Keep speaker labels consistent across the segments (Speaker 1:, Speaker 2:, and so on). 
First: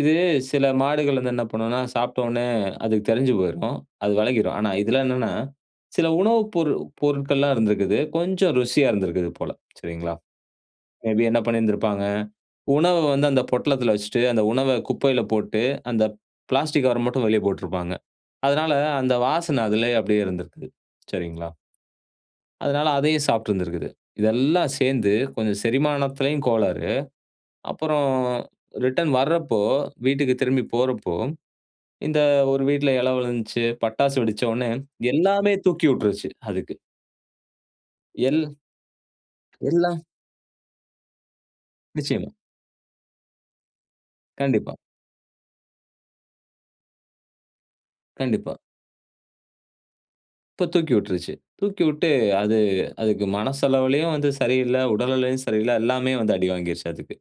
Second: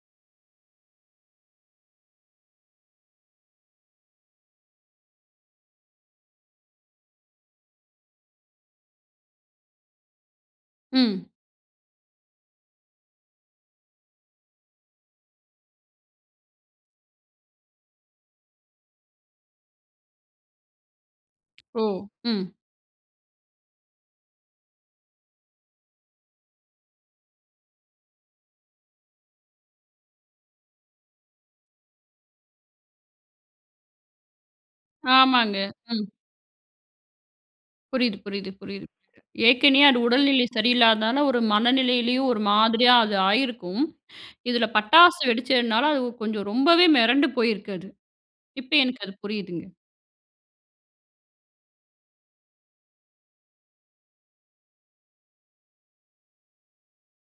Speaker 1: இது சில மாடுகள் வந்து என்ன பண்ணுன்னா சாப்டோன்னே அதுக்கு தெரிஞ்சு போயிருக்கும். அது வெலகிரும். ஆனா இதில என்னான்னா, சில உணவு பொருள் பொருட்கள்லாம் இருந்திருக்குது. கொஞ்சம் ருசியா இருந்திருக்குது போல. சரிங்களா. மே
Speaker 2: ம்.
Speaker 1: பி என்ன பண்ணியிருந்திருப்பாங்க. உணவ வந்து அந்த பொட்டலத்தில வச்சிட்டு, அந்த உணவை குப்பையில போட்டு அந்த பிளாஸ்டிக் கவர மட்டும் வெளிய போட்டிருப்பாங்க. அதனால அந்த வாசனை அதிலயே அப்டியே இருந்திருக்கிது. சரிங்களா.
Speaker 2: ஓ, ம்.
Speaker 1: அதனால அதையும் சாப்ட்டுருந்திருக்கிது. இதெல்லாம் சேந்து கொஞ்சம் செரிமானத்திலயும் கோளாறு. அப்புறம் ரிட்டர்ன் வரப்போ, வீட்டுக்கு திரும்பி போறப்போ, இந்த ஒரு வீட்ல எழவு விழுந்ச்சு, பட்டாசு வெடிச்சவுன்னே எல்லாமே
Speaker 2: ஆமாங்க.
Speaker 1: தூக்கி
Speaker 2: ம்.
Speaker 1: உட்ருச்சு அதுக்கு.
Speaker 2: புரியுது,
Speaker 1: எல்
Speaker 2: புரியுது, புரியுது. ஏற்கனயே அது
Speaker 1: எல்லாம்.
Speaker 2: உடல்நிலை சரியில்லாதனால, ஒரு மனநிலையிலயும்
Speaker 1: நிச்சயமா.
Speaker 2: ஒரு மாதிரியா அது ஆயிருக்கும். இதில
Speaker 1: கண்டிப்பா.
Speaker 2: பட்டாசு வெடிச்சதுனால, அது கொஞ்சம் ரொம்பவே மெரண்டு போயிருக்கு அது.
Speaker 1: கண்டிப்பா.
Speaker 2: இப்போ எனக்கு அது புரியுதுங்க.
Speaker 1: இப்போ தூக்கி விட்ருச்சு. தூக்கிவிட்டு அது, அதுக்கு மனசளவிலயும் வந்து சரியில்லை, உடல் நிலையும் சரியில்ல. எல்லாமே வந்து அடிவாங்கிருச்சு அதுக்கு.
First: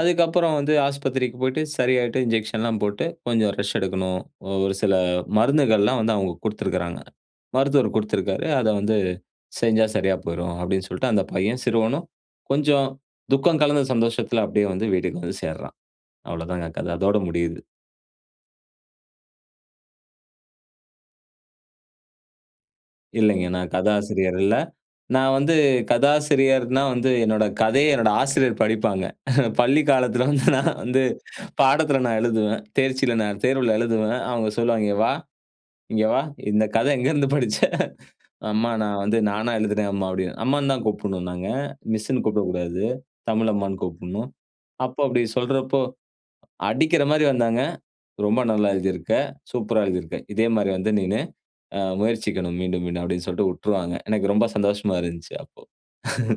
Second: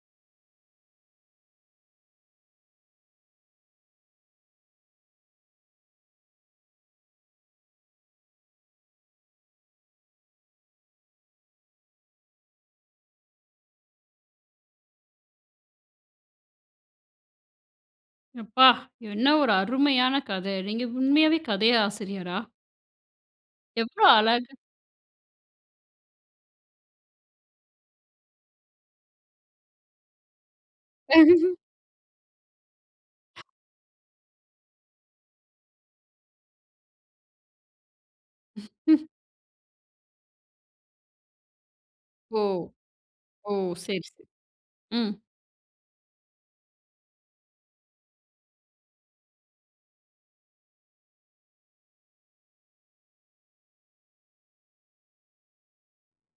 Speaker 1: அதுக்கப்புறம் வந்து ஆஸ்பத்திரிக்கு போய்ட்டு சரியாயிட்டு, இன்ஜெக்ஷன் எல்லாம் போட்டு கொஞ்சம் ரெஸ்ட் எடுக்கணும். அ ஒரு சில மருந்துகள்லாம் வந்து அவுங்க குடுத்திருக்கிறாங்க. மருத்துவர் குடுத்திருக்காரு. அதை வந்து செஞ்சா சரியா போய்ரும் அப்படின் சொல்ட்டு, அந்த பையன் சிறுவனும் கொஞ்சம் துக்கம் கலந்த சந்தோஷத்தில, அப்டியே வந்து வீட்டுக்கு வந்து சேருறான். அவ்வளதான்ங்க கதை. அதோட முடியுது.
Speaker 2: எப்பா! என்ன ஒரு அருமையான கதை. நீங்க உண்மையாவே கதை ஆசிரியரா?
Speaker 1: இல்லைங்க நான்
Speaker 2: எவ்ளோ
Speaker 1: கதாசிரியர்
Speaker 2: அழகா
Speaker 1: இல்ல. நான் வந்து கதாசிரியர்ன்னா வந்து என்னோட கதையை என்னுடைய ஆசிரியர் படிப்பாங்க. பள்ளிக் காலத்தில வந்து நான் வந்து பாடத்தில் நான் எழுதுவேன். தேர்ச்சில நான் தேர்வுல எழுதுவேன். அவுங்க சொல்லுவாங்க "இஙக வா. இங்கே வா, இந்த கதை எங்கேருந்து படிச்ச?" அம்மா நான் வந்து நானா எழுதுனேன் அம்மா" அப்படின் அம்மான்னு தான் கூப்பிடணும் நாங்க. மிஸ்ன்னு
Speaker 2: ஓ,
Speaker 1: கூப்பிடக்கூடாது.
Speaker 2: ஓ!
Speaker 1: தமிழ் அம்மான்னு
Speaker 2: சரி, சரி.
Speaker 1: கூப்பிடணும். அப்போ
Speaker 2: ம்.
Speaker 1: அப்படி சொல்றப்போ, அடிக்கிற மாரி வந்தாங்க. "ரொம்ப நல்லா எழுதியிருக்க சூப்பரா எழுதியிருக்க. இதே மாரி வந்து நீனு அ முயற்சிக்கணும் மீண்டும் மீண்டும்-" அப்படின்னு சொல்ட்டு உட்டுருவாங்க. எனக்கு ரொம்ப சந்தோஷமா இருந்துச்சு அப்போ.